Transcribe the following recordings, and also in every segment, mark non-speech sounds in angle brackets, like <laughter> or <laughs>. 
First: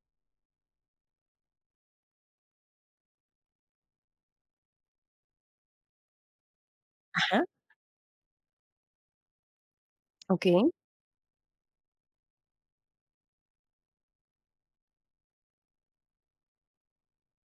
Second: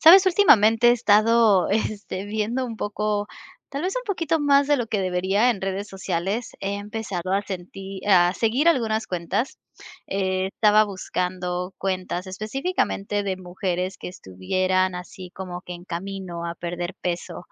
Sabes, últimamente he estado, <laughs> viendo un poco, tal vez un poquito más de lo que debería en redes sociales. He empezado a Ajá, sentir a seguir algunas cuentas. Okey, Estaba buscando cuentas específicamente de mujeres que estuvieran así como que en camino a perder peso.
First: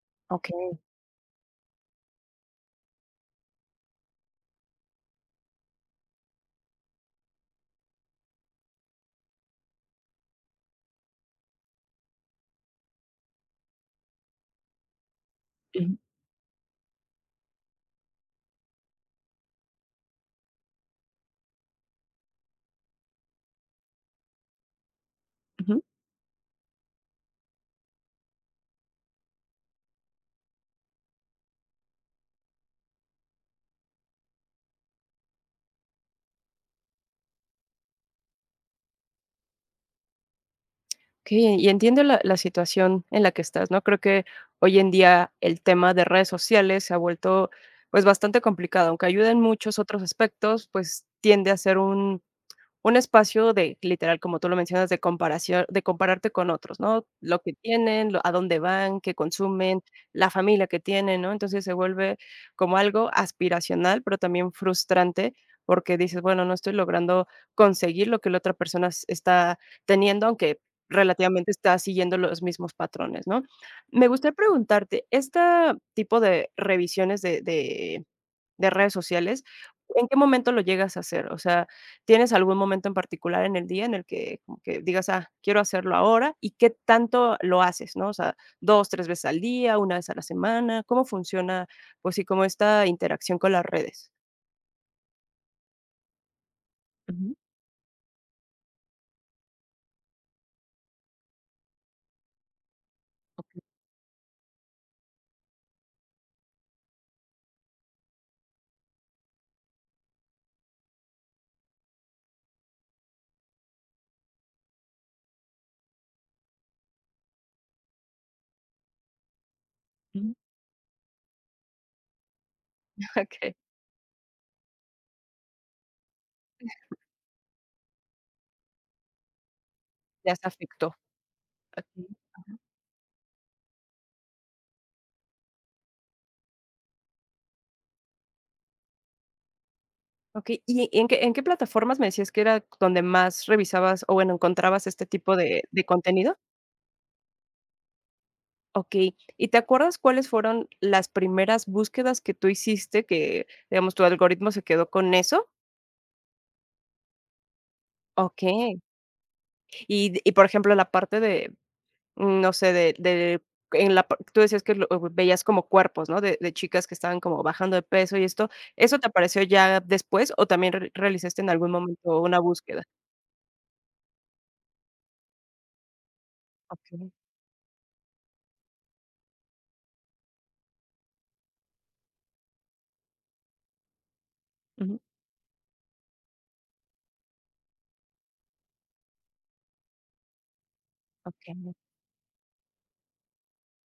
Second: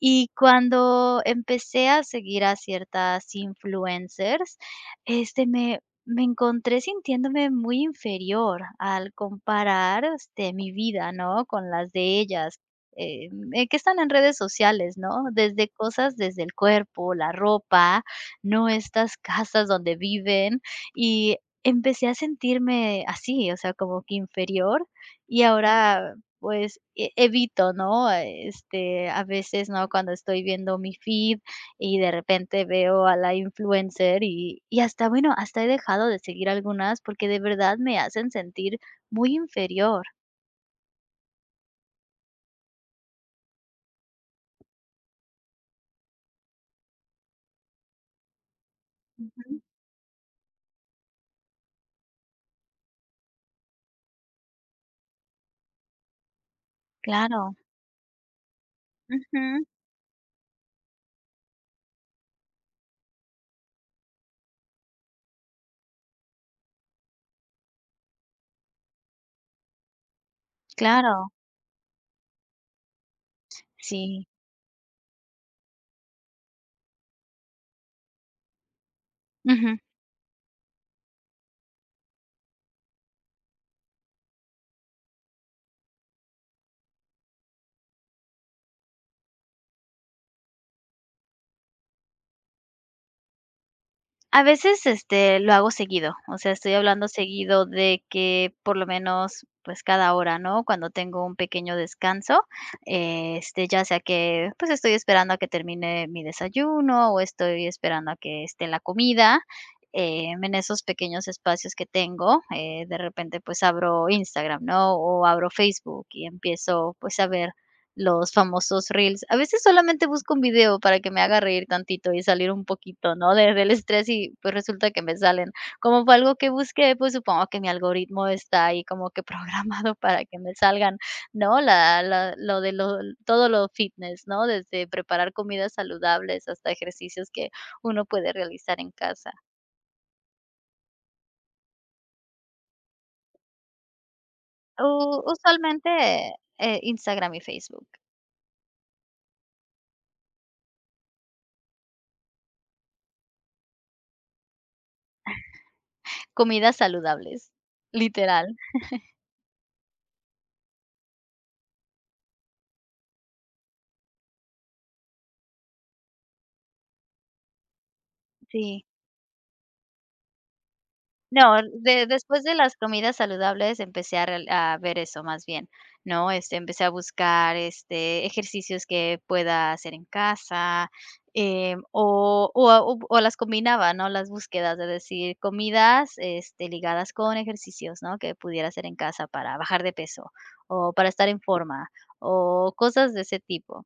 Y okey. cuando empecé a seguir a ciertas influencers, este, me me encontré sintiéndome muy inferior al comparar, mi vida, ¿no?, con las de ellas, que están en redes sociales, ¿no? Desde Ujú, cosas desde el cuerpo, la ropa, no estas casas donde viven, y empecé a sentirme así, o sea, como que inferior, y ujú. ahora, pues, evito, ¿no? A veces, ¿no?, cuando estoy viendo mi feed, y de repente veo a la influencer y hasta, bueno, hasta he dejado de seguir algunas porque de verdad me hacen sentir muy inferior. Okey, y entiendo la situación en la que estás, ¿no? Creo que hoy en día el tema de redes sociales se ha vuelto, pues, bastante complicado. Aunque ayuda en Ujú. muchos otros aspectos, pues, tiende a ser un espacio de, literal, como tú lo mencionas, de comparación, de compararte con otros, ¿no? Lo Claro. que tienen, lo a dónde van, qué Ujú. consumen, la familia que tienen, ¿no? Entonces se vuelve como algo aspiracional, pero también frustrante, porque dices: "Bueno, no estoy logrando conseguir lo que la otra persona s está teniendo, aunque Claro. relativamente está siguiendo los mismos patrones", ¿no? Me Sí. gustaría preguntarte, tipo de revisiones de redes sociales, Ujú. ¿en qué momento lo llegas a hacer? O sea, ¿tienes algún momento en particular en el día en el que como que digas: "Ah, quiero hacerlo ahora"? ¿Y qué tanto lo haces, no? O sea, 2, 3 veces al día, una vez a la semana, ¿cómo funciona, pues sí, como esta interacción con las redes? A veces, lo hago seguido, o sea, estoy hablando Ujú, seguido de que por lo menos, pues, cada hora, ¿no? Cuando tengo un pequeño descanso, okey, ya sea que, pues, estoy esperando a que termine mi desayuno o estoy esperando a que esté la comida, en esos pequeños espacios que tengo, de repente, pues, abro Instagram, ¿no? O abro Facebook y empiezo, pues, a ver los famosos reels. A veces solamente busco ujú. un video para que me haga reír tantito y salir un poquito, <laughs> ¿no? De Okey, del estrés y, pues, resulta que me salen. Como fue algo que busqué, pues, supongo que mi algoritmo está ahí como que programado <laughs> para ya que se me afectó salgan, ¿no? a La ti. la lo de lo todo lo fitness, ¿no? Desde preparar comidas saludables hasta ejercicios que uno puede realizar en casa. ¿Y en qué plataformas me decías que era donde más revisabas o, bueno, U encontrabas este tipo de Usualmente, contenido? Instagram y Facebook. Okey, ¿y te acuerdas cuáles fueron las primeras búsquedas que tú hiciste que, digamos, tu algoritmo se quedó con eso? Comidas saludables, literal, Okey, y d y, por ejemplo, la parte de, no sé, de en la par tú decías que lo veías como cuerpos, ¿no?, de chicas que estaban como bajando de peso y esto, sí. ¿eso te apareció ya después o también re realizaste en No, algún de momento una después de las búsqueda? comidas saludables empecé a ver eso más bien, ¿no? Empecé a Okey, buscar, ejercicios que pueda hacer en casa, em, o a o o las combinaba, ¿no? Las búsquedas de ujú, decir comidas, ligadas con ejercicios, ¿no? Que pudiera hacer en casa para bajar de peso, o para estar en okey. forma, o cosas de ese tipo.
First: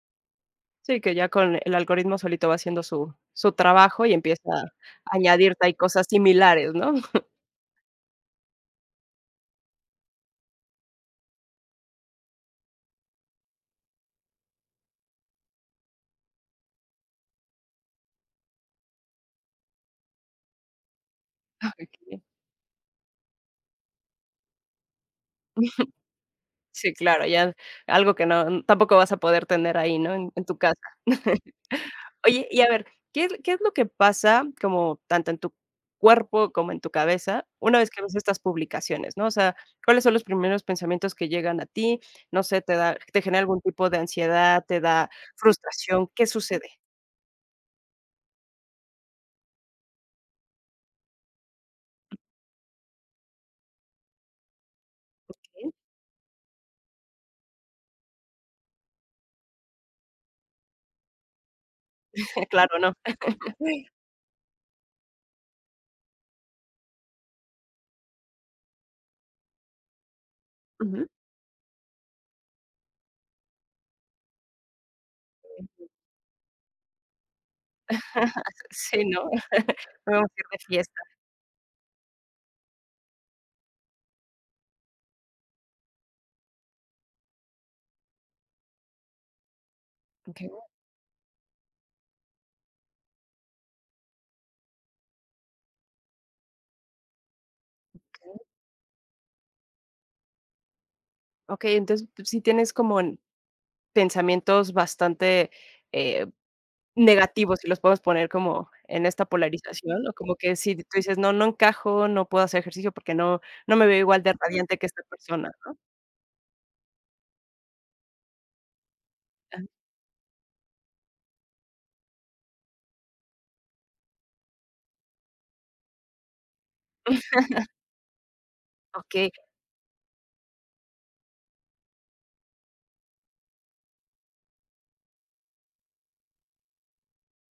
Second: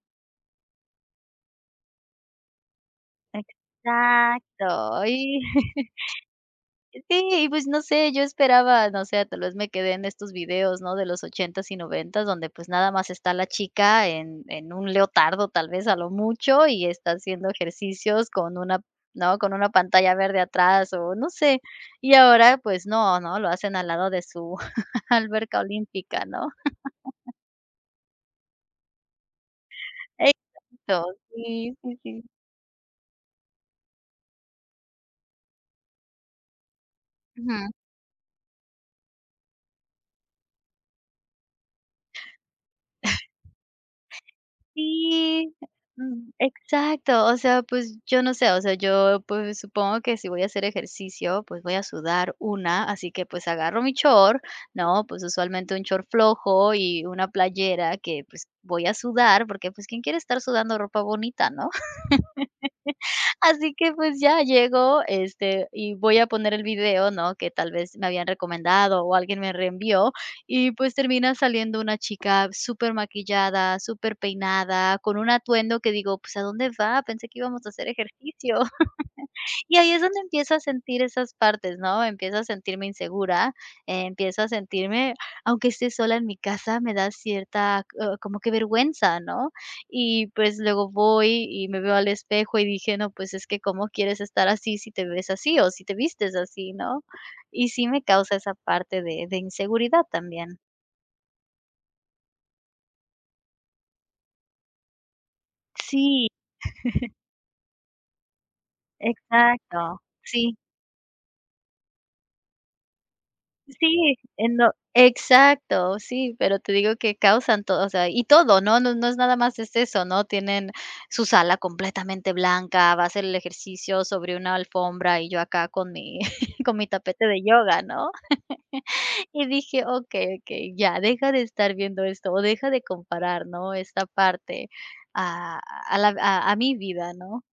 Sí, que ya con el algoritmo solito va haciendo su su trabajo y empieza a Exacto, y añadirte ahí cosas similares, ¿no? sí, y pues no sé, yo esperaba, no sé, tal vez me quedé en estos videos, ¿no? De los ochentas y noventas donde pues nada más está la chica en un leotardo, tal vez a lo mucho, y está haciendo ejercicios con una, ¿no? Con una pantalla verde atrás o no sé. <laughs> Y Okey. ahora pues no, ¿no? Lo hacen al lado de su <laughs> alberca olímpica, ¿no? Sí, claro, ya algo que no tampoco vas a poder tener ahí, ¿no? En tu casa. Exacto, <laughs> sí, sí, sí. Oye, y a ver, qué es lo que pasa como tanto en tu cuerpo como en tu cabeza Ujú. una vez que ves estas publicaciones, no? O sea, ¿cuáles son los primeros pensamientos que llegan a ti? No sé, ¿te da te genera algún tipo de ansiedad, te da Sí, frustración? ¿Qué sucede? exacto. O sea, pues yo no sé, o sea, yo pues supongo que si voy a hacer ejercicio, pues voy a sudar una, así que pues agarro mi short, ¿no? Pues usualmente un short flojo y una playera que pues voy a sudar, porque pues quién quiere estar sudando ropa bonita, ¿no? <laughs> Claro, ¿no? Así que, pues, ya llego, y voy a poner el video, ¿no?, que tal vez me habían recomendado o alguien me reenvió, y, pues, Ujú. termina saliendo una chica súper maquillada, supermaquillada, peinada, con un atuendo que digo: "Pues, ¿a dónde va? Pensé que íbamos a hacer ejercicio". <laughs> Sí, ¿no? Y ahí es donde Vamos a ir empiezo de a fiesta. sentir esas partes, ¿no? Empiezo a sentirme insegura, empiezo a sentirme, aunque esté sola en mi casa, me da cierta, como que vergüenza, ¿no? Y Okey. pues luego voy y me veo al espejo y dije, no, pues es que cómo quieres estar así si te ves así o si te vistes así, ¿no? Y sí me causa esa parte de inseguridad también. Okey, entonces, tú sí tienes como en- pensamientos bastante, eh Sí, negativos, si los podemos poner como en esta exacto. polarización, o como Sí. que si tú dices: "No, no encajo, no puedo hacer ejercicio porque no no me veo Sí, igual de no radiante que esta persona". exacto, sí, pero te digo que causan todo, o sea, y todo, ¿no? No es nada más Ah, es eso, ¿no? Tienen su sala completamente blanca, va a hacer el ejercicio sobre una alfombra y yo acá con mi <laughs> con mi tapete de yoga, ¿no? <laughs> okey, Y dije: "Okey, okey, ya, deja de estar viendo esto, o deja de comparar, ¿no? Esta parte a a la a mi vida", ¿no?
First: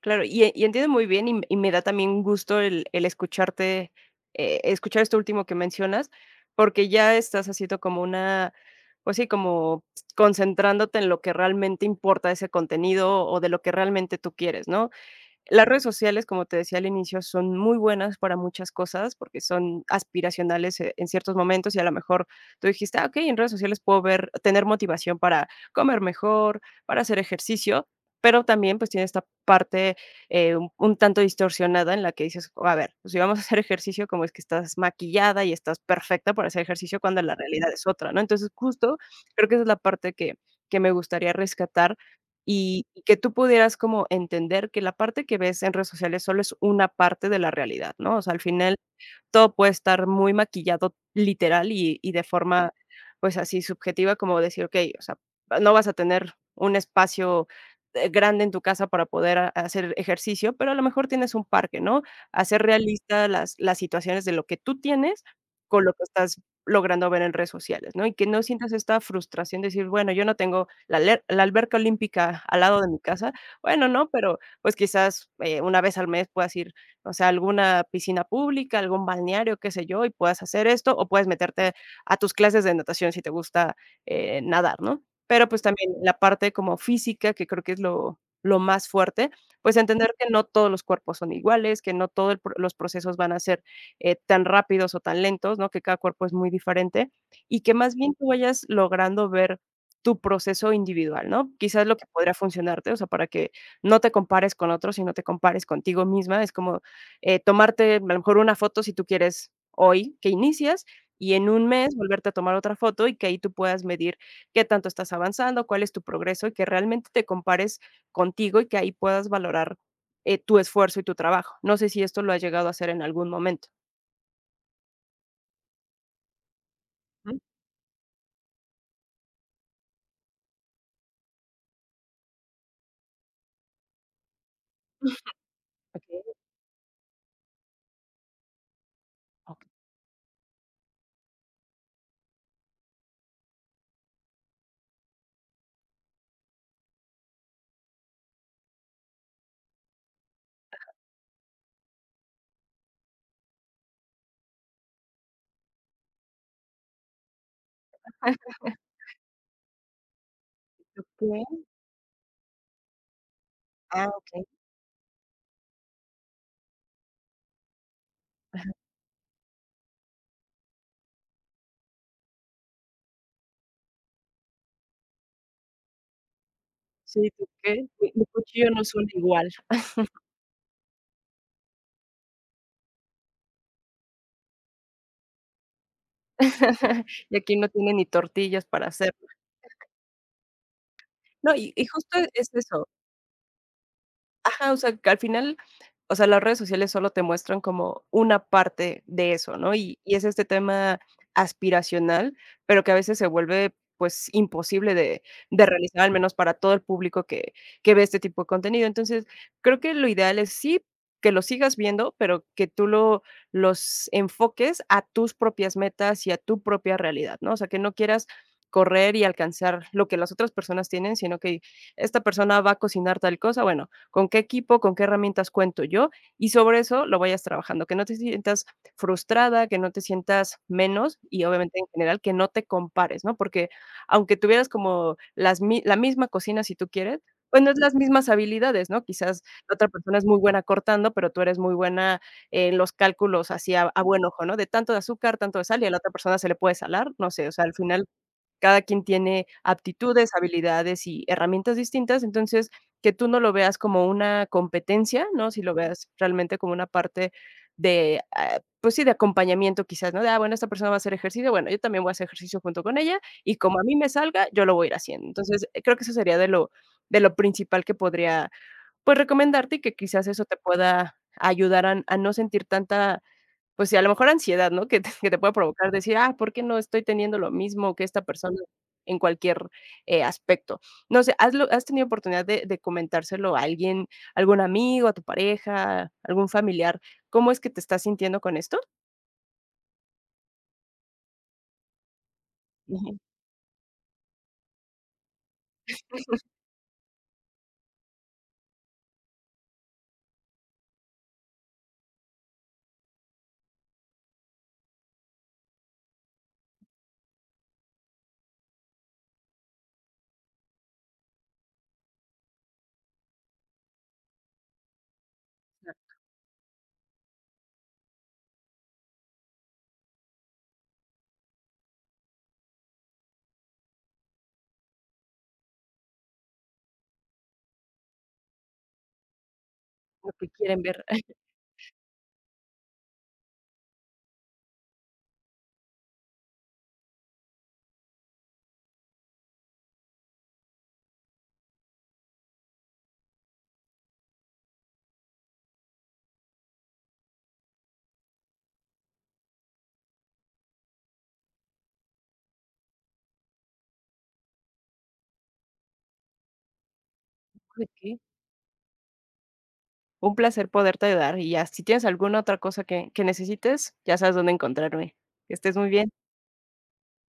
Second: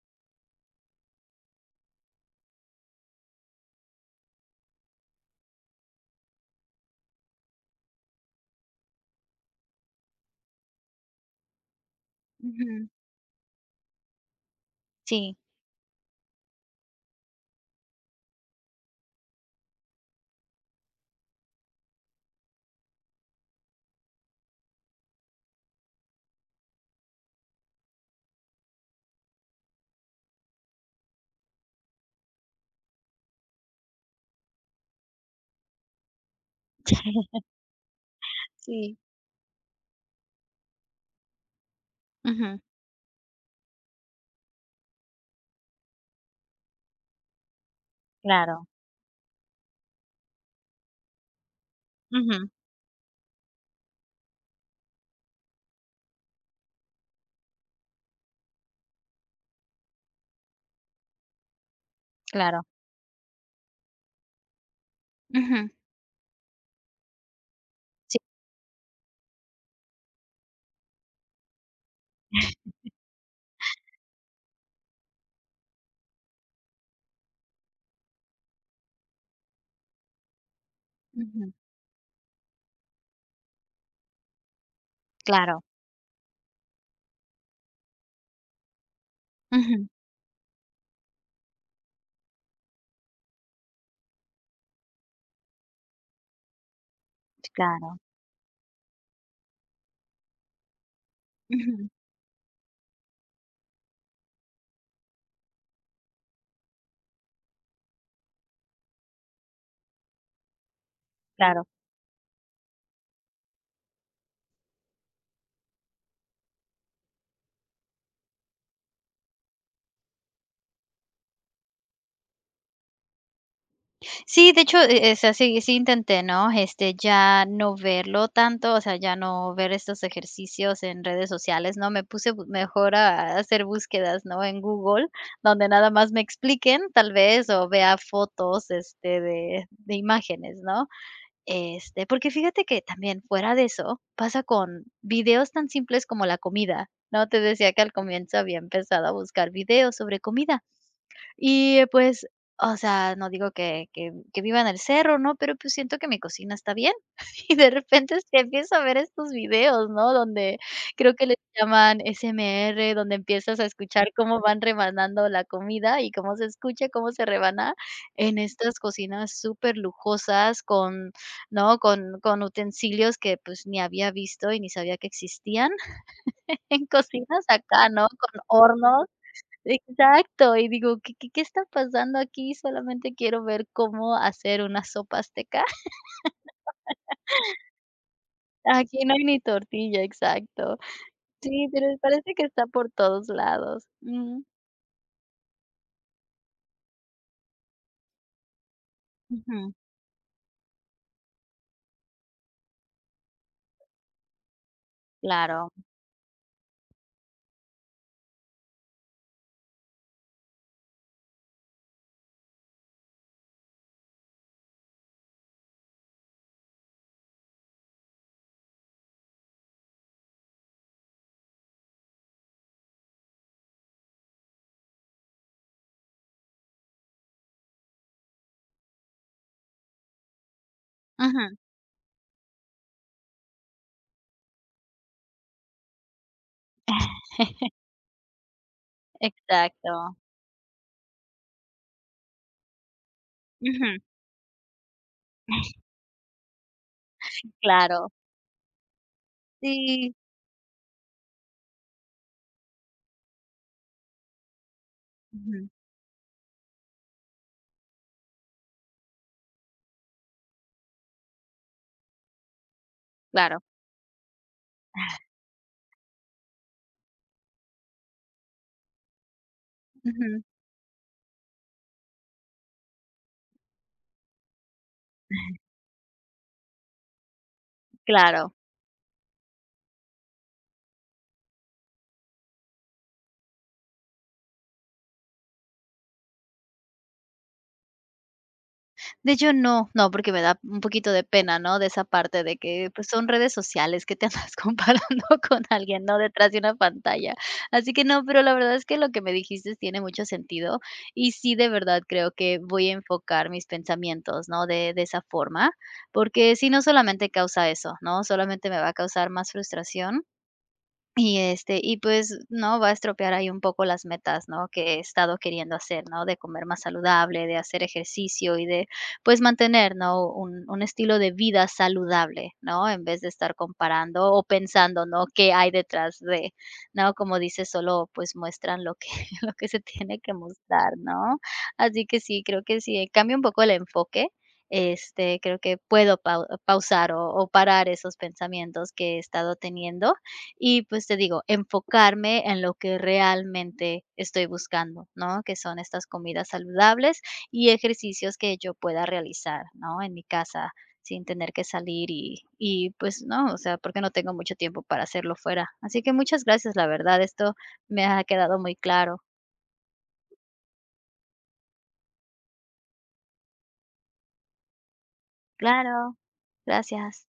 claro, y entiendo muy bien, y me da también gusto el escucharte, escuchar esto último que mencionas, porque ya estás haciendo como una, pues sí, como concentrándote en lo que realmente importa de ese Ujú. contenido, o de lo que realmente tú quieres, ¿no? Sí. Las redes sociales, como te decía al inicio, son muy buenas para muchas cosas porque son aspiracionales, en ciertos momentos, y a lo mejor tú dijiste: "Ah, okey, en redes sociales puedo ver tener motivación para comer mejor, para hacer ejercicio", pero también, pues, tiene esta parte, un tanto distorsionada en la que dices: "A ver, pues, si vamos a hacer ejercicio, como es que estás maquillada y estás perfecta para hacer ejercicio?", cuando <laughs> la realidad es otra, ¿no? Entonces, Sí. justo creo que esa es la parte que me gustaría rescatar Ujú. Y que tú pudieras como entender que la parte que ves en redes sociales solo es una parte de la realidad, ¿no? O sea, al Claro. final todo puede estar muy maquillado, literal, y de Ujú. forma, pues, así subjetiva, como decir, okey, o sea, no vas a tener un espacio, grande en tu casa para poder ha hacer ejercicio, pero a lo mejor tienes un parque, ¿no? Hacer Claro. realista las situaciones de lo que tú tienes Ujú. con lo que estás logrando ver en redes sociales, ¿no? Y Sí. que no sientas esta frustración de decir, bueno, yo no tengo la aler la alberca olímpica al lado de mi casa. Bueno, no, pero, pues, quizás, una vez al mes puedas ir, o sea, alguna piscina pública, algún balneario, qué sé yo, y puedas hacer esto, o puedes Ujú. meterte a tus clases de natación si te gusta, nadar, ¿no? Pero, Claro, pues, también la parte como física, que creo que es lo más fuerte, pues, ujú, entender que no todos los cuerpos son iguales, que no todos los procesos van a ser, tan rápidos o tan lentos, ¿no? Que cada cuerpo es muy diferente, y que más claro, bien tú vayas logrando ver tu proceso individual, ¿no? Quizás ujú, lo que podría funcionarte, o sea, para que no te compares con otros, sino te compares contigo misma, es como tomarte a lo mejor una foto si tú quieres hoy que inicias y en claro. un mes volverte a tomar otra foto y que ahí tú puedas medir qué tanto estás avanzando, cuál es tu progreso y que realmente te compares contigo y que ahí puedas valorar tu esfuerzo y tu trabajo. No sé si esto lo has llegado a hacer en algún momento. Sí, de hecho, es así, sí intenté, ¿no? Ujú. Ya no verlo tanto, o sea, ya no ver estos ejercicios en redes sociales, ¿no? Me puse bu mejor a hacer búsquedas, ¿no? En Google, donde nada más me Okey, expliquen, tal vez, o vea fotos, de imágenes, ¿no? Porque fíjate que también fuera de eso, pasa con videos tan simples como la comida, ¿no? Te decía que al comienzo había empezado a buscar videos sobre comida. Y, pues, o sea, no digo que viva en el cerro, ¿no? Pero, pues, siento que mi cocina está bien. <laughs> Y de repente, empiezo a ver estos videos, ¿no? Donde creo que les okey. llaman ASMR donde empiezas a Ah, escuchar cómo okey. van rebanando la comida y cómo se escucha, cómo se rebana en estas cocinas súper lujosas con, ¿no? Con utensilios que, pues, ni había visto y ni sabía que existían <laughs> en Sí, cocinas acá, okey. ¿no? Mi mi Con cuchillo no hornos. suena igual. Exacto, y digo: "¿Qué está pasando aquí? Solamente quiero ver cómo hacer una sopa azteca. <laughs> <laughs> Y aquí no tiene ni tortillas para Aquí no hacer hay ni tortilla", exacto. No, Sí, y pero justo parece que es está eso. por todos lados. Ajá, o sea, que al final, o sea, las redes sociales solo te muestran como una parte de eso, Ujú, ¿no? Y es este tema aspiracional, pero que a veces se vuelve, pues, imposible de claro. realizar, al menos para todo el público que ve este tipo de contenido. Entonces, creo que lo ideal es sí, que lo sigas viendo, pero que tú lo los enfoques a tus propias metas y a tu propia realidad, ¿no? O sea, que no quieras correr y alcanzar lo que las otras personas tienen, sino que esta persona va a cocinar tal cosa, bueno, con qué equipo, con qué herramientas cuento yo y sobre eso lo vayas trabajando, que no te sientas frustrada, que no te sientas menos y Ujú. obviamente en general que no te compares, ¿no? Porque aunque tuvieras como las mi la misma cocina si tú quieres, pues no <laughs> es las mismas habilidades, ¿no? Quizás la otra Exacto. persona es muy buena cortando, pero tú eres muy buena en los cálculos así Ujú. a buen ojo, ¿no? De tanto de azúcar, tanto de sal, <laughs> y a la otra persona se le puede salar, no sé, o sea, al final Claro. cada quien tiene Sí. aptitudes, habilidades y herramientas distintas, entonces, que tú no lo veas como una competencia, ¿no? Si Ujú, lo veas realmente como una parte de, ah, pues sí, de acompañamiento quizás, ¿no? De, ah, bueno, esta persona va a hacer ejercicio, bueno, yo también voy a hacer ejercicio junto con ella, y claro. como a mí me salga, yo lo voy a ir haciendo. Entonces, creo que eso sería de lo principal que podría, pues, recomendarte y que quizás Ujú, eso te pueda ayudar a no sentir tanta pues sí, a lo mejor ansiedad, ¿no? Que te puede provocar decir: "Ah, ¿por qué no estoy teniendo lo mismo que esta claro. persona en cualquier, aspecto?". No sé, ¿has lo has tenido oportunidad de comentárselo a alguien, algún amigo, a tu pareja, algún familiar? ¿Cómo es que te estás sintiendo con esto? De hecho, no, no, porque me da un poquito de pena, ¿no? De esa parte de que, pues, Ujú, son redes sociales, que te andas <laughs> comparando con alguien, ¿no? Detrás de una pantalla. Así que no, pero la verdad es que lo que me dijiste tiene mucho sentido y sí, de verdad creo que voy a enfocar mis pensamientos, ¿no? De esa forma, porque si no solamente causa eso, ¿no? Solamente me va a causar más frustración y, y pues, no, va a estropear ahí un poco las metas, ¿no? Que he estado queriendo hacer, ¿no? De comer más saludable, de hacer ejercicio y de, pues, mantener, ¿no? Un estilo de vida saludable, ¿no? En vez de estar comparando o pensando, ¿no? ¿Qué hay detrás de, ¿no? Como dice, solo pues muestran lo que, <laughs> lo que se tiene <laughs> lo que que quieren mostrar, ver. <laughs> ¿no? Así que sí, creo que sí, cambia un poco el enfoque. Creo que puedo pausar o parar esos pensamientos que he estado teniendo y, pues, te digo, enfocarme en lo que realmente estoy buscando, ¿no? Que son estas comidas saludables y ejercicios que yo pueda realizar, ¿no? En mi casa, sin tener que salir y, pues, no, o sea, porque no tengo mucho tiempo para hacerlo fuera. Así que muchas gracias, la verdad, esto me Okey. ha quedado muy claro. Un placer poderte ayudar y ya, si tienes alguna otra cosa que necesites, ya sabes dónde encontrarme. Que estés muy bien. Claro, gracias.